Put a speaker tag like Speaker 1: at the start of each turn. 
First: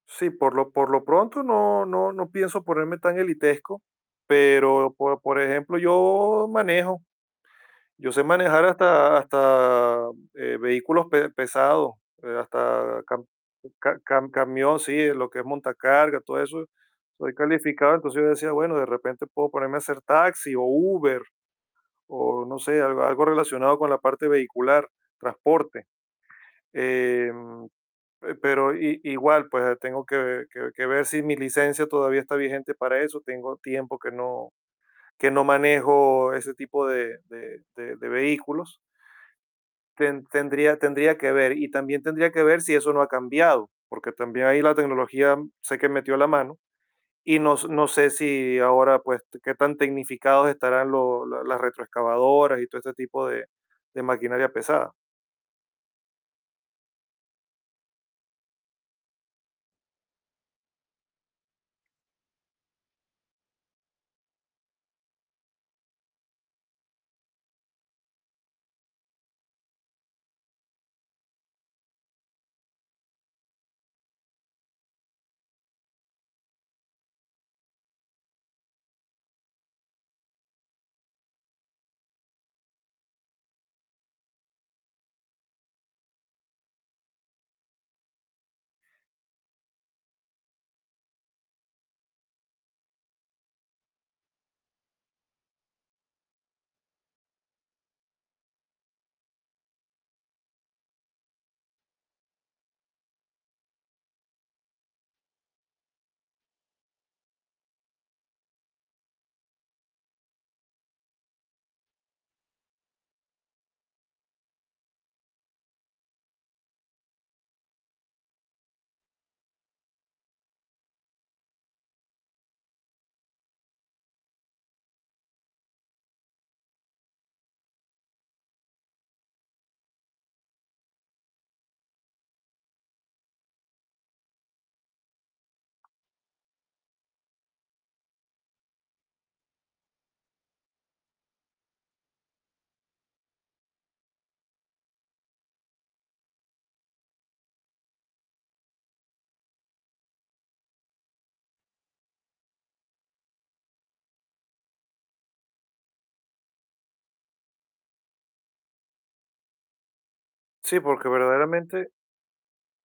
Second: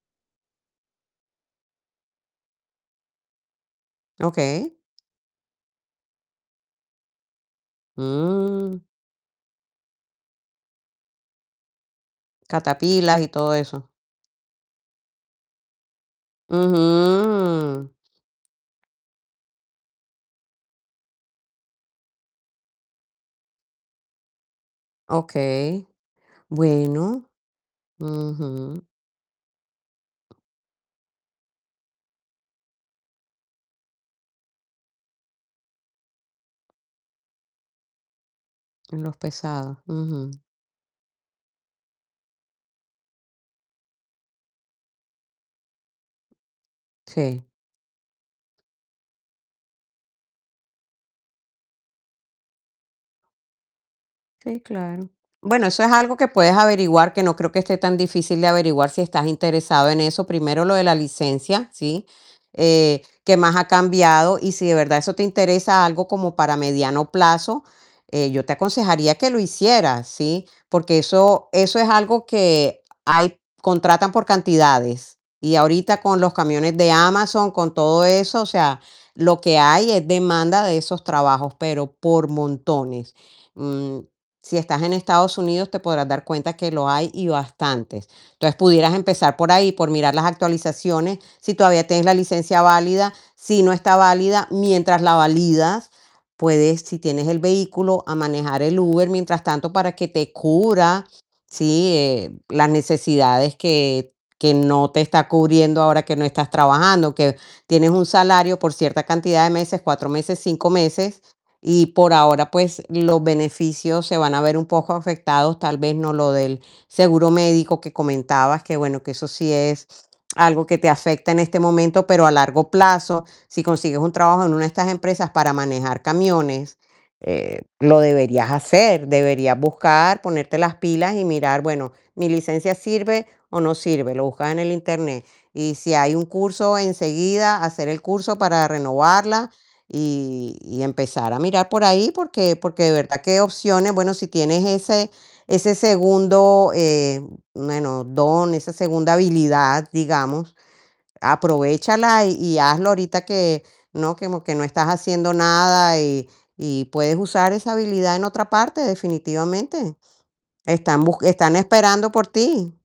Speaker 1: Sí, por lo por lo pronto, no no no pienso ponerme tan elitesco.
Speaker 2: Okey.
Speaker 1: Pero, por por ejemplo, yo manejo. Yo sé manejar,
Speaker 2: Mm.
Speaker 1: hasta hasta, eh, vehículos pe-pesados, eh, hasta
Speaker 2: Catapilas, y todo eso.
Speaker 1: ca-ca-cam-camión. Sí, lo que es montacargas, todo eso. Soy
Speaker 2: Ujú.
Speaker 1: calificado. Entonces, yo decía: "Bueno, de repente, puedo ponerme a hacer taxi o Uber, o no sé, algo algo relacionado con la parte vehicular, transporte".
Speaker 2: Okey, bueno.
Speaker 1: Eh, pe pero,
Speaker 2: Ujú.
Speaker 1: i-igual, pues, tengo que que que ver si mi licencia, todavía está vigente para eso. Tengo tiempo que no que no manejo, ese tipo de de de de vehículos.
Speaker 2: En los pesados. Ujú.
Speaker 1: Ten-tendría tendría que ver. Y también, tendría que ver, si eso no ha cambiado, porque también, ahí la tecnología, sé que metió la mano, y
Speaker 2: Sí.
Speaker 1: no s no sé si ahora, pues, qué tan tecnificados estarán lo la las retroexcavadoras, y todo este tipo de de maquinaria
Speaker 2: Sí,
Speaker 1: pesada.
Speaker 2: claro. Bueno, eso es algo que puedes averiguar, que no creo, que esté tan difícil de averiguar, si estás interesado en eso. Primero lo de la licencia, ¿sí? Eh, qué más ha cambiado, y si de verdad eso te interesa, algo como para mediano plazo, eh, yo te aconsejaría que lo hicieras, ¿sí? Porque eso eso es algo que hay contratan por cantidades. Y ahorita, con los camiones de Amazon, con todo eso, o sea, lo que hay es demanda de esos trabajos, pero por montones. Mm, si estás en Estados Unidos, te podrás dar cuenta, que lo hay, y bastantes. Entonces, pudieras empezar por ahí, por mirar las actualizaciones, si todavía tienes la licencia válida, si no está válida. Mientras la validas, puedes si tienes el vehículo, a manejar el Uber, mientras tanto, para que te cubra, ¿sí?, eh, las necesidades que que no te está cubriendo ahora, que no estás trabajando. Que tienes un salario, por cierta cantidad de meses, 4 meses, 5 meses, y por ahora, pues, los beneficios se van a ver un poco afectados. Tal vez, no lo del seguro médico que comentabas, que bueno, que eso sí es algo que te afecta en este momento. Pero a largo plazo, si consigues un trabajo en una de estas empresas para manejar camiones, eh, lo deberías hacer. Deberías buscar, ponerte las pilas y mirar: "Bueno, ¿mi licencia sirve o no sirve?". Lo buscas en el Internet. Y si hay un curso enseguida, hacer el curso para renovarla, y y empezar a mirar, por ahí. Porque porque de verdad, que opciones Bueno, si tienes ese ese segundo, eh, bueno, don, esa segunda habilidad, digamos, aprovéchala, y hazlo ahorita que no que que no estás haciendo nada. Y y puedes usar esa habilidad en otra parte, definitivamente.
Speaker 1: Sí,
Speaker 2: Están
Speaker 1: porque
Speaker 2: bus están
Speaker 1: verdaderamente
Speaker 2: esperando por ti.